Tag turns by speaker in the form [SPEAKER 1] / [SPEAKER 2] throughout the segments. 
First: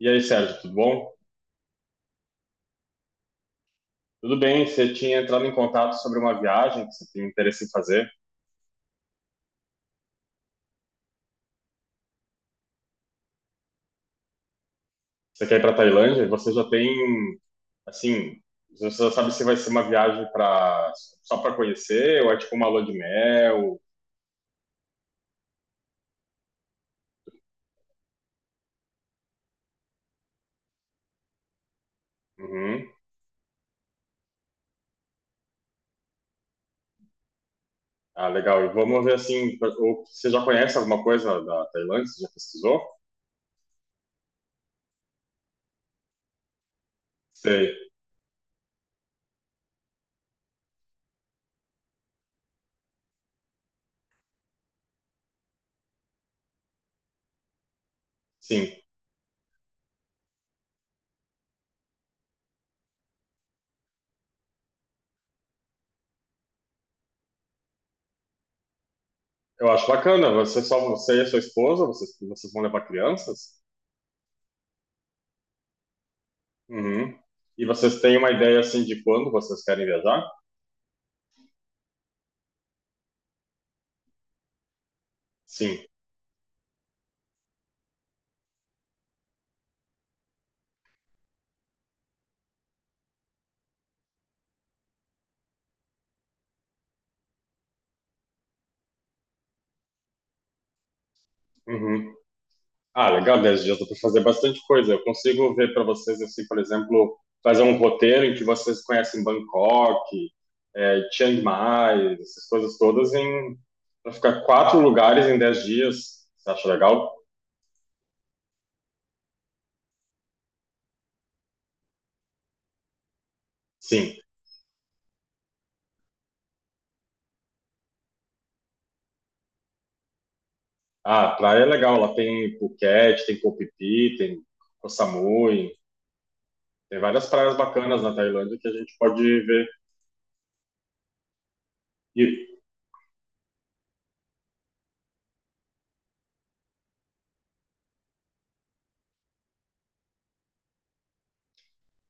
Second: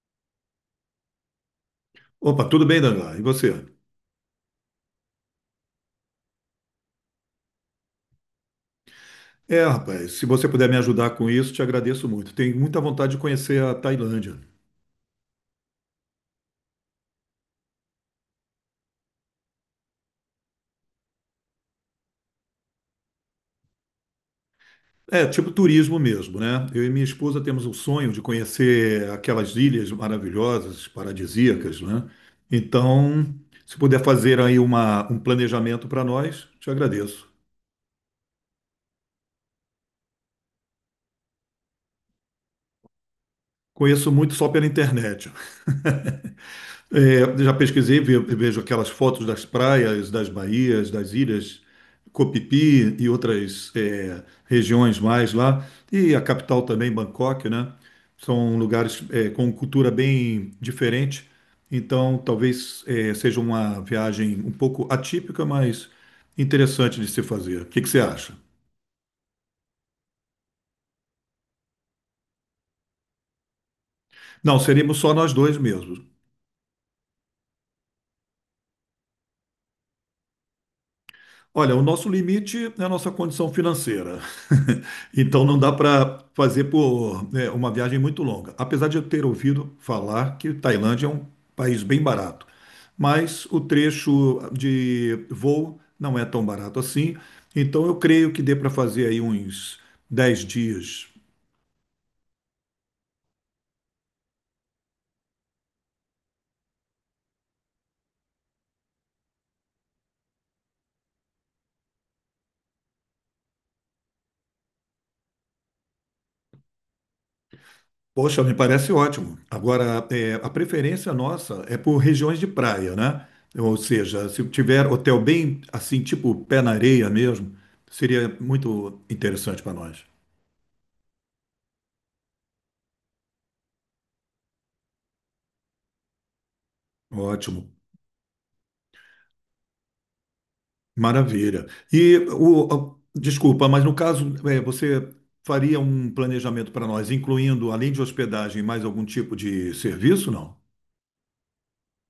[SPEAKER 1] E aí, Sérgio, tudo bom?
[SPEAKER 2] Opa, tudo bem, Daniela? E você?
[SPEAKER 1] Tudo bem, você tinha entrado em contato sobre uma viagem que você tem interesse em fazer.
[SPEAKER 2] Rapaz, se você puder me ajudar com isso, te agradeço muito. Tenho muita vontade de conhecer a Tailândia.
[SPEAKER 1] Você quer ir para Tailândia? Você já tem, assim, você já sabe se vai ser uma viagem para só para conhecer ou é tipo uma lua de mel?
[SPEAKER 2] Tipo turismo mesmo, né? Eu e minha esposa temos o sonho de conhecer aquelas ilhas maravilhosas, paradisíacas, né?
[SPEAKER 1] Uhum.
[SPEAKER 2] Então, se puder fazer aí um planejamento para nós, te agradeço.
[SPEAKER 1] Ah, legal. E vamos ver assim, ou você já conhece alguma coisa da Tailândia? Você já pesquisou?
[SPEAKER 2] Conheço muito só pela internet. Já
[SPEAKER 1] Sei.
[SPEAKER 2] pesquisei, vejo aquelas fotos das praias, das baías, das ilhas Copipi e outras regiões mais lá. E a capital também, Bangkok, né? São
[SPEAKER 1] Sim.
[SPEAKER 2] lugares com cultura bem diferente. Então, talvez seja uma viagem um pouco atípica, mas interessante de se fazer. O que que você acha?
[SPEAKER 1] Eu acho bacana. Você só você e a sua esposa, vocês vão levar crianças?
[SPEAKER 2] Não, seríamos só nós dois mesmos.
[SPEAKER 1] Uhum. E vocês têm uma ideia assim de quando vocês querem viajar?
[SPEAKER 2] Olha, o nosso limite é a nossa condição financeira. Então não dá
[SPEAKER 1] Sim.
[SPEAKER 2] para fazer por, né, uma viagem muito longa. Apesar de eu ter ouvido falar que Tailândia é um país bem barato, mas o trecho de voo não é tão barato assim. Então eu creio que dê para fazer aí uns 10 dias.
[SPEAKER 1] Uhum. Ah, legal, 10 dias dá para fazer bastante coisa. Eu consigo ver para vocês, assim, por exemplo, fazer um roteiro em que vocês conhecem Bangkok, Chiang Mai, essas coisas todas, em para ficar quatro lugares em 10 dias. Você acha legal?
[SPEAKER 2] Poxa, me parece ótimo. Agora, a preferência nossa é por regiões de praia, né? Ou
[SPEAKER 1] Sim.
[SPEAKER 2] seja, se tiver hotel bem assim, tipo pé na areia mesmo, seria muito interessante para nós.
[SPEAKER 1] Ah, a praia é legal. Lá tem Phuket, tem Koh Phi Phi, tem Koh Samui. Tem várias praias
[SPEAKER 2] Ótimo,
[SPEAKER 1] bacanas na Tailândia que a gente pode ver.
[SPEAKER 2] maravilha. E o, desculpa, mas no caso, você faria um planejamento para nós, incluindo, além de hospedagem, mais algum tipo de serviço, não?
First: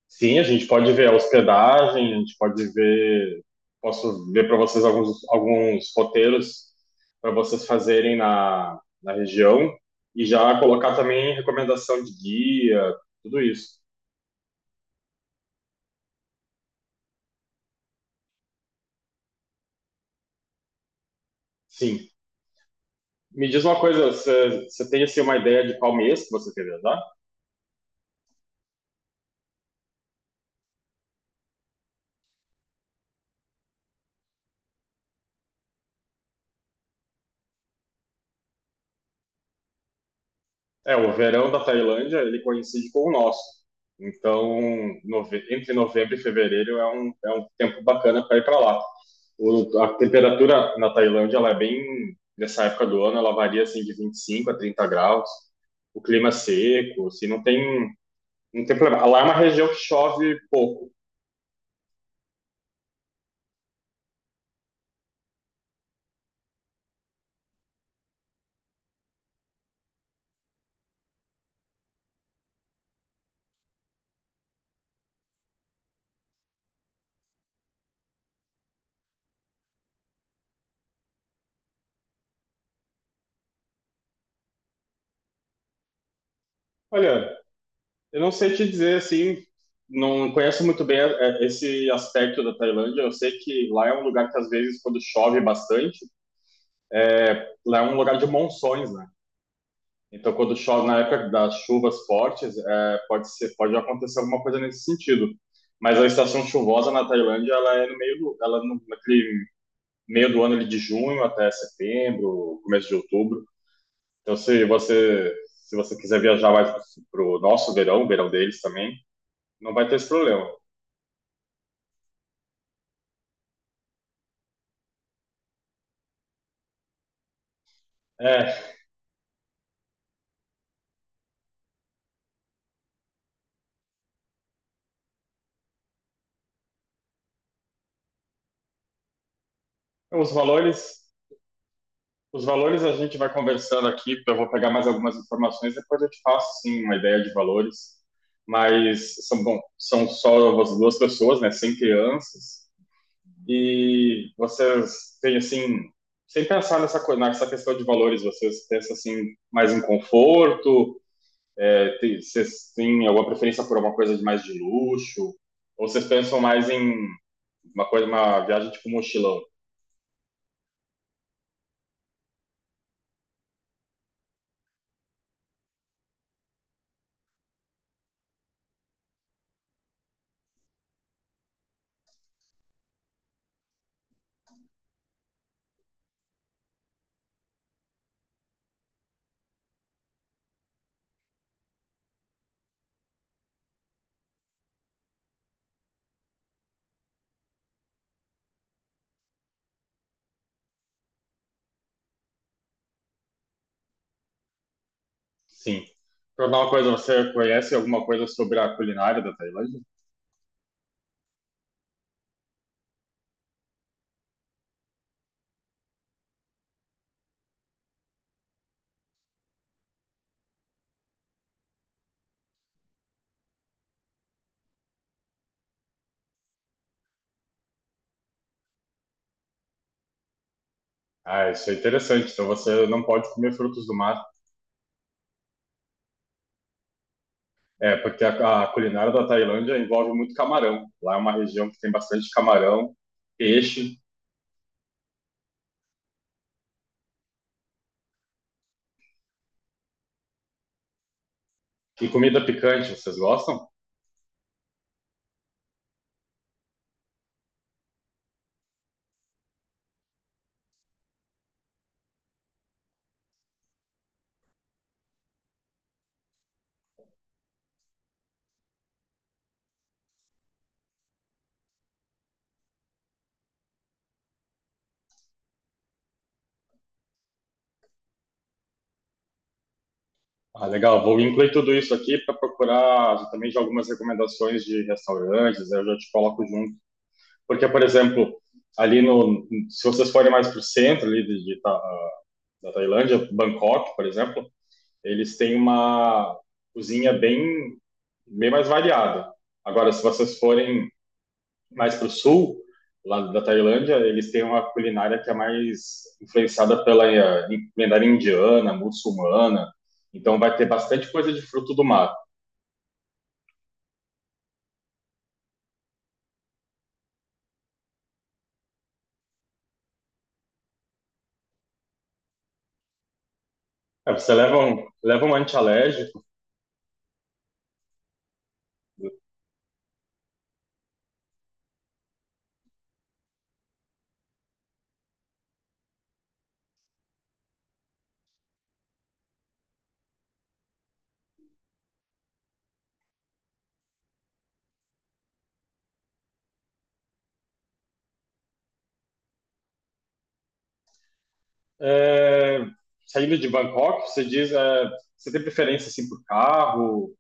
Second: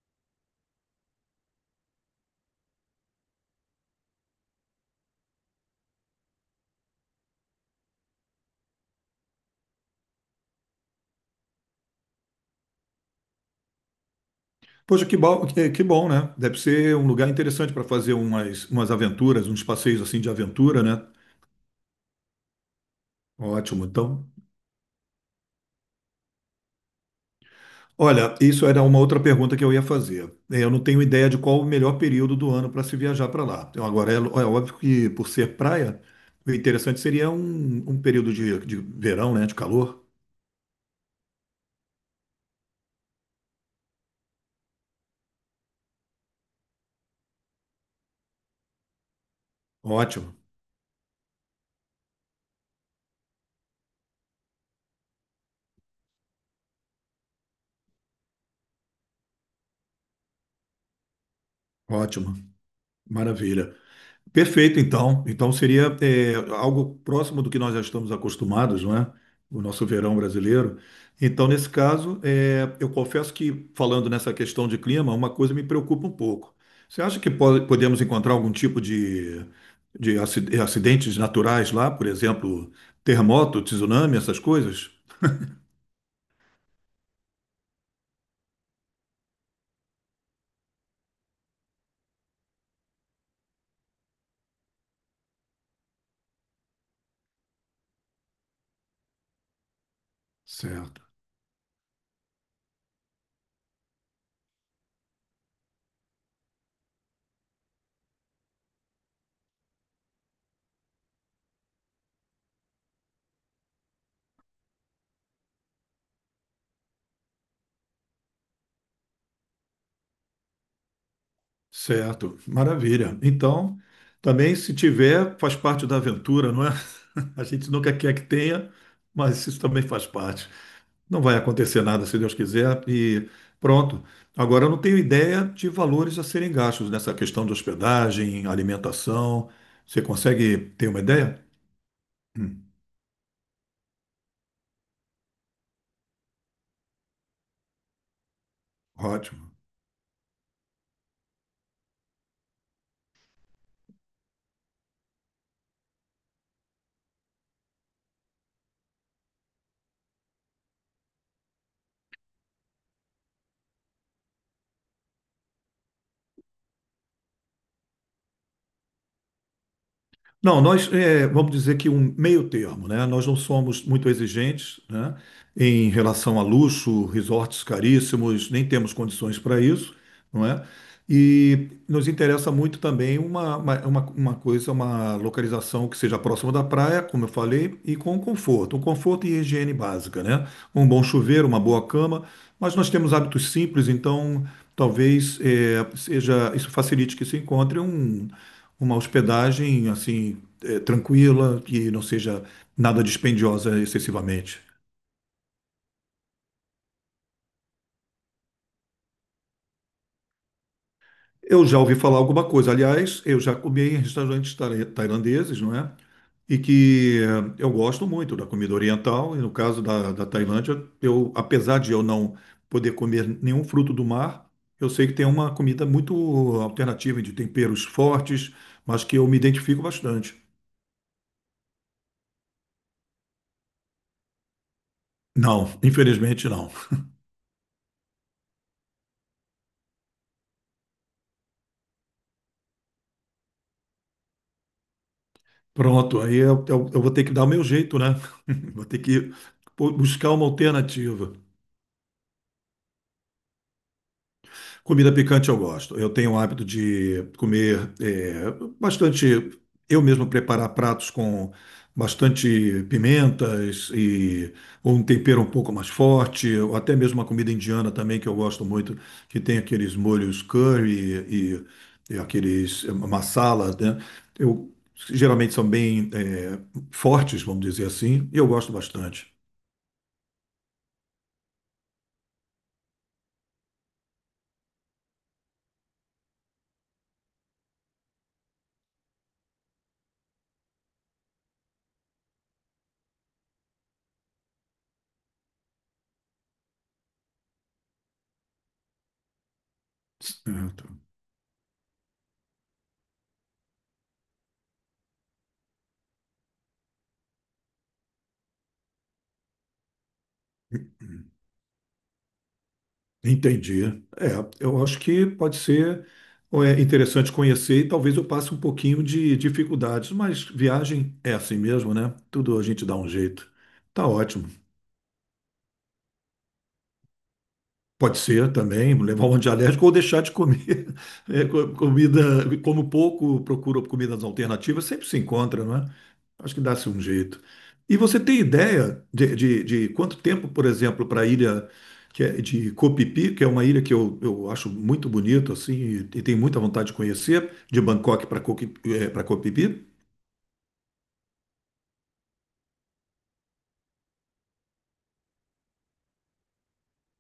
[SPEAKER 1] Sim, a gente pode ver a hospedagem, a gente pode ver. Posso ver para vocês alguns roteiros para vocês fazerem na região e já colocar também recomendação de guia, tudo isso.
[SPEAKER 2] Poxa, que bom, que bom, né? Deve ser um lugar interessante para fazer umas aventuras, uns passeios assim de aventura, né?
[SPEAKER 1] Sim. Me diz uma
[SPEAKER 2] Ótimo.
[SPEAKER 1] coisa,
[SPEAKER 2] Então,
[SPEAKER 1] você tem assim, uma ideia de qual mês que você quer viajar?
[SPEAKER 2] olha, isso era uma outra pergunta que eu ia fazer. Eu não tenho ideia de qual o melhor período do ano para se viajar para lá. Então, agora, é óbvio que por ser praia, o interessante seria um período de verão, né? De calor.
[SPEAKER 1] É, o verão da Tailândia, ele coincide com o nosso. Então, entre novembro e fevereiro é um tempo bacana para ir para lá. A
[SPEAKER 2] Ótimo,
[SPEAKER 1] temperatura na Tailândia, ela é bem, nessa época do ano, ela varia assim de 25 a 30 graus. O clima é seco, assim, não tem problema. Lá é uma região que chove pouco.
[SPEAKER 2] ótimo. Maravilha. Perfeito, então. Então seria algo próximo do que nós já estamos acostumados, não é? O nosso verão brasileiro. Então, nesse caso, eu confesso que, falando nessa questão de clima, uma coisa me preocupa um pouco. Você acha que podemos encontrar algum tipo de acidentes naturais lá, por exemplo, terremoto, tsunami, essas coisas?
[SPEAKER 1] Olha, eu não sei te dizer assim, não conheço muito bem esse aspecto da Tailândia. Eu sei que lá é um lugar que às vezes quando chove bastante, lá é um lugar de monções, né? Então, quando chove na
[SPEAKER 2] Certo,
[SPEAKER 1] época das chuvas fortes, pode acontecer alguma coisa nesse sentido. Mas a estação chuvosa na Tailândia, ela é no meio do, ela é no, naquele meio do ano ali de junho até setembro, começo de outubro. Então, se você quiser viajar mais para o nosso verão, o verão deles também, não vai ter esse problema.
[SPEAKER 2] certo, maravilha. Então, também se tiver, faz parte da aventura, não é? A gente nunca quer que tenha,
[SPEAKER 1] É,
[SPEAKER 2] mas isso também faz parte. Não vai acontecer nada, se Deus quiser, e pronto. Agora, eu não tenho ideia de valores a serem gastos nessa questão de hospedagem, alimentação. Você
[SPEAKER 1] os
[SPEAKER 2] consegue
[SPEAKER 1] valores
[SPEAKER 2] ter uma ideia?
[SPEAKER 1] Os
[SPEAKER 2] Hum,
[SPEAKER 1] valores a gente vai conversando aqui, eu vou pegar mais algumas informações, depois eu te faço sim uma ideia de valores, mas
[SPEAKER 2] ótimo.
[SPEAKER 1] são só as duas pessoas, né, sem crianças, e vocês têm assim, sem pensar nessa coisa, nessa questão de valores, vocês pensam assim mais em conforto. Vocês têm alguma preferência por alguma coisa de mais de luxo, ou vocês pensam mais em uma viagem tipo mochilão?
[SPEAKER 2] Não, nós vamos dizer que um meio termo, né? Nós não somos muito exigentes, né? Em relação a luxo, resorts caríssimos, nem temos condições para isso, não é? E nos interessa muito também uma coisa, uma localização que seja próxima da praia, como eu falei, e com conforto, um conforto e higiene básica, né? Um bom chuveiro, uma boa cama, mas nós temos hábitos simples, então talvez seja isso, facilite que se encontre uma hospedagem assim tranquila, que não seja nada dispendiosa excessivamente.
[SPEAKER 1] Sim. Perguntar uma coisa, você conhece alguma coisa sobre a culinária da Tailândia?
[SPEAKER 2] Eu já ouvi falar alguma coisa, aliás, eu já comi em restaurantes tailandeses, não é? E que eu gosto muito da comida oriental, e no caso da, da Tailândia, eu, apesar de eu não poder comer nenhum fruto do mar, eu sei que tem uma comida muito alternativa de temperos fortes, mas que eu me identifico bastante.
[SPEAKER 1] Ah, isso é interessante. Então você não pode comer frutos do mar,
[SPEAKER 2] Não, infelizmente não.
[SPEAKER 1] é porque a culinária da Tailândia envolve muito camarão. Lá é uma região que tem bastante camarão, peixe
[SPEAKER 2] Pronto, aí eu vou ter que dar o meu jeito, né? Vou ter que buscar uma alternativa.
[SPEAKER 1] e comida picante. Vocês gostam?
[SPEAKER 2] Comida picante eu gosto. Eu tenho o hábito de comer bastante, eu mesmo preparar pratos com bastante pimentas e ou um tempero um pouco mais forte, ou até mesmo uma comida indiana também que eu gosto muito, que tem aqueles molhos curry e aqueles masala, né? Eu geralmente são bem fortes, vamos dizer assim, e eu gosto bastante.
[SPEAKER 1] Ah, legal. Vou incluir tudo isso aqui para procurar também de algumas recomendações de restaurantes. Eu já te coloco junto, porque por exemplo, ali no, se vocês forem mais para o centro ali da Tailândia, Bangkok, por exemplo, eles têm uma cozinha bem mais variada. Agora, se vocês
[SPEAKER 2] Certo.
[SPEAKER 1] forem mais para o sul, lá da Tailândia, eles têm uma culinária que é mais influenciada pela culinária indiana, muçulmana. Então, vai ter bastante coisa de fruto do mar.
[SPEAKER 2] Entendi. É, eu acho que pode ser interessante conhecer e talvez eu passe um pouquinho de dificuldades, mas viagem é assim mesmo, né? Tudo a gente dá um jeito. Tá
[SPEAKER 1] É, você
[SPEAKER 2] ótimo.
[SPEAKER 1] leva um antialérgico.
[SPEAKER 2] Pode ser também, levar um antialérgico ou deixar de comer comida, como pouco procura comidas alternativas, sempre se encontra, não é? Acho que dá-se um jeito. E você tem ideia de quanto tempo, por exemplo, para a ilha que é de Copipi, que é uma ilha que eu acho muito bonito assim, e tenho muita vontade de conhecer, de Bangkok para Copipi?
[SPEAKER 1] É, saindo de Bangkok, você diz, você tem preferência assim por carro?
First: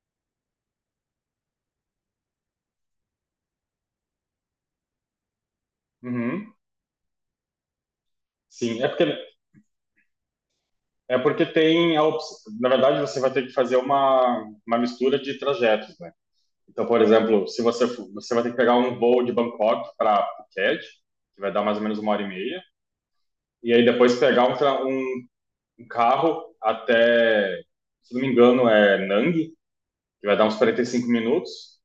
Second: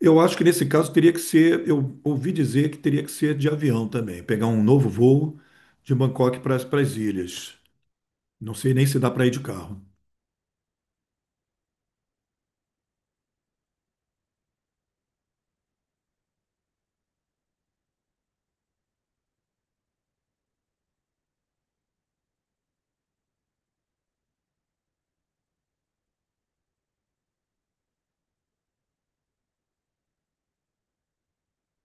[SPEAKER 2] Eu acho que nesse caso teria que ser, eu ouvi dizer que teria que ser de avião também, pegar um novo voo de Bangkok
[SPEAKER 1] Uhum.
[SPEAKER 2] para as ilhas. Não sei
[SPEAKER 1] Sim,
[SPEAKER 2] nem
[SPEAKER 1] é
[SPEAKER 2] se
[SPEAKER 1] porque
[SPEAKER 2] dá para ir de carro.
[SPEAKER 1] É porque tem a opção. Na verdade, você vai ter que fazer uma mistura de trajetos, né? Então, por exemplo, se você for- você vai ter que pegar um voo de Bangkok para Phuket, que vai dar mais ou menos uma hora e meia, e aí depois pegar um carro até, se não me engano, é Nang, que vai dar uns 45 minutos,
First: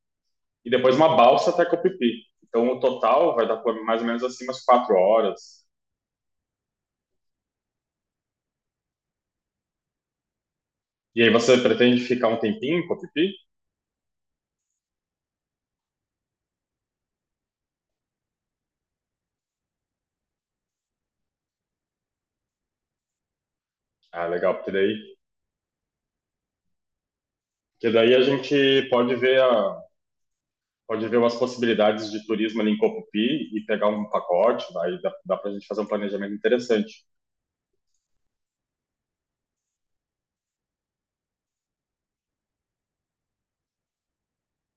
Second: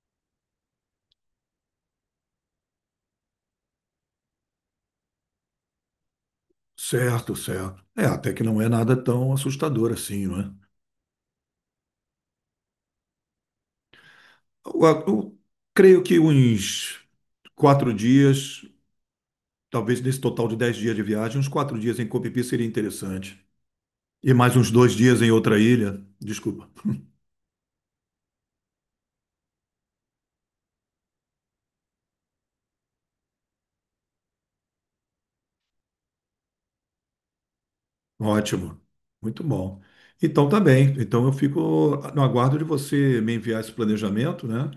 [SPEAKER 1] e depois uma balsa até Koh Phi Phi. Então, o total vai dar por mais ou menos assim umas 4 horas.
[SPEAKER 2] Certo, certo. É, até que não é nada tão assustador assim, não é?
[SPEAKER 1] E aí você pretende ficar um tempinho em Koh Phi Phi?
[SPEAKER 2] Eu creio que uns 4 dias, talvez nesse total de 10 dias de viagem, uns 4 dias em Copipi seria interessante.
[SPEAKER 1] Ah,
[SPEAKER 2] E
[SPEAKER 1] legal,
[SPEAKER 2] mais
[SPEAKER 1] porque
[SPEAKER 2] uns dois
[SPEAKER 1] daí,
[SPEAKER 2] dias em outra ilha. Desculpa.
[SPEAKER 1] porque daí a gente pode ver umas possibilidades de turismo ali em Copupi e pegar um pacote, aí dá para a gente fazer um planejamento interessante.
[SPEAKER 2] Ótimo. Muito bom. Então tá bem. Então eu fico no aguardo de você me enviar esse planejamento, né?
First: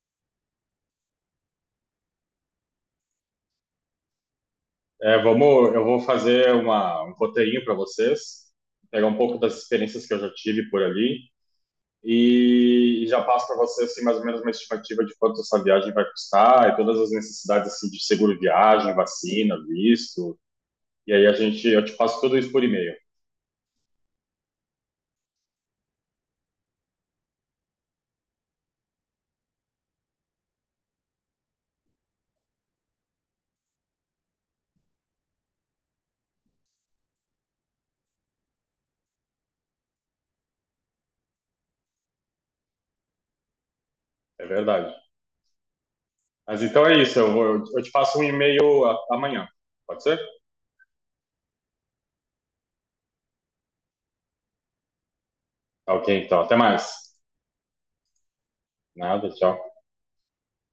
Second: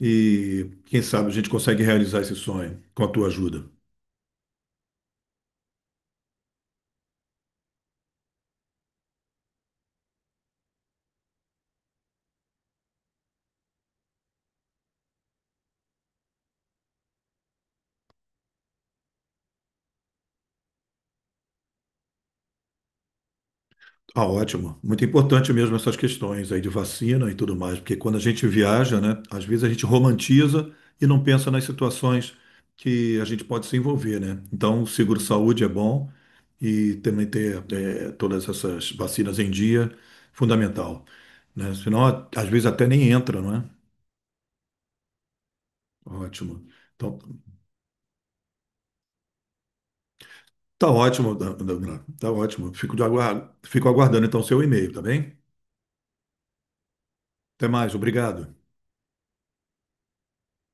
[SPEAKER 2] E quem sabe a gente consegue realizar esse sonho com a tua ajuda.
[SPEAKER 1] Eu vou fazer um roteirinho para vocês, pegar um pouco das experiências que eu já tive por ali e já passo para vocês assim, mais ou menos uma estimativa de quanto essa viagem vai custar e todas as necessidades assim, de seguro viagem, vacina, visto. E aí eu te passo tudo isso por e-mail,
[SPEAKER 2] Ah, ótimo. Muito importante mesmo essas questões aí de vacina e tudo mais, porque quando a gente viaja, né, às vezes a gente romantiza e não pensa nas situações que a gente pode se envolver, né? Então, o seguro-saúde é bom e também ter todas essas vacinas em dia, fundamental, né? Senão, às vezes até nem entra, não é?
[SPEAKER 1] é verdade. Mas
[SPEAKER 2] Ótimo.
[SPEAKER 1] então é
[SPEAKER 2] Então,
[SPEAKER 1] isso, eu te passo um e-mail amanhã, pode ser?
[SPEAKER 2] tá ótimo, Dan, tá ótimo. Fico de fico aguardando então o seu e-mail, tá bem?
[SPEAKER 1] Tá ok, então, até mais.
[SPEAKER 2] Até mais, obrigado.
[SPEAKER 1] Nada, tchau.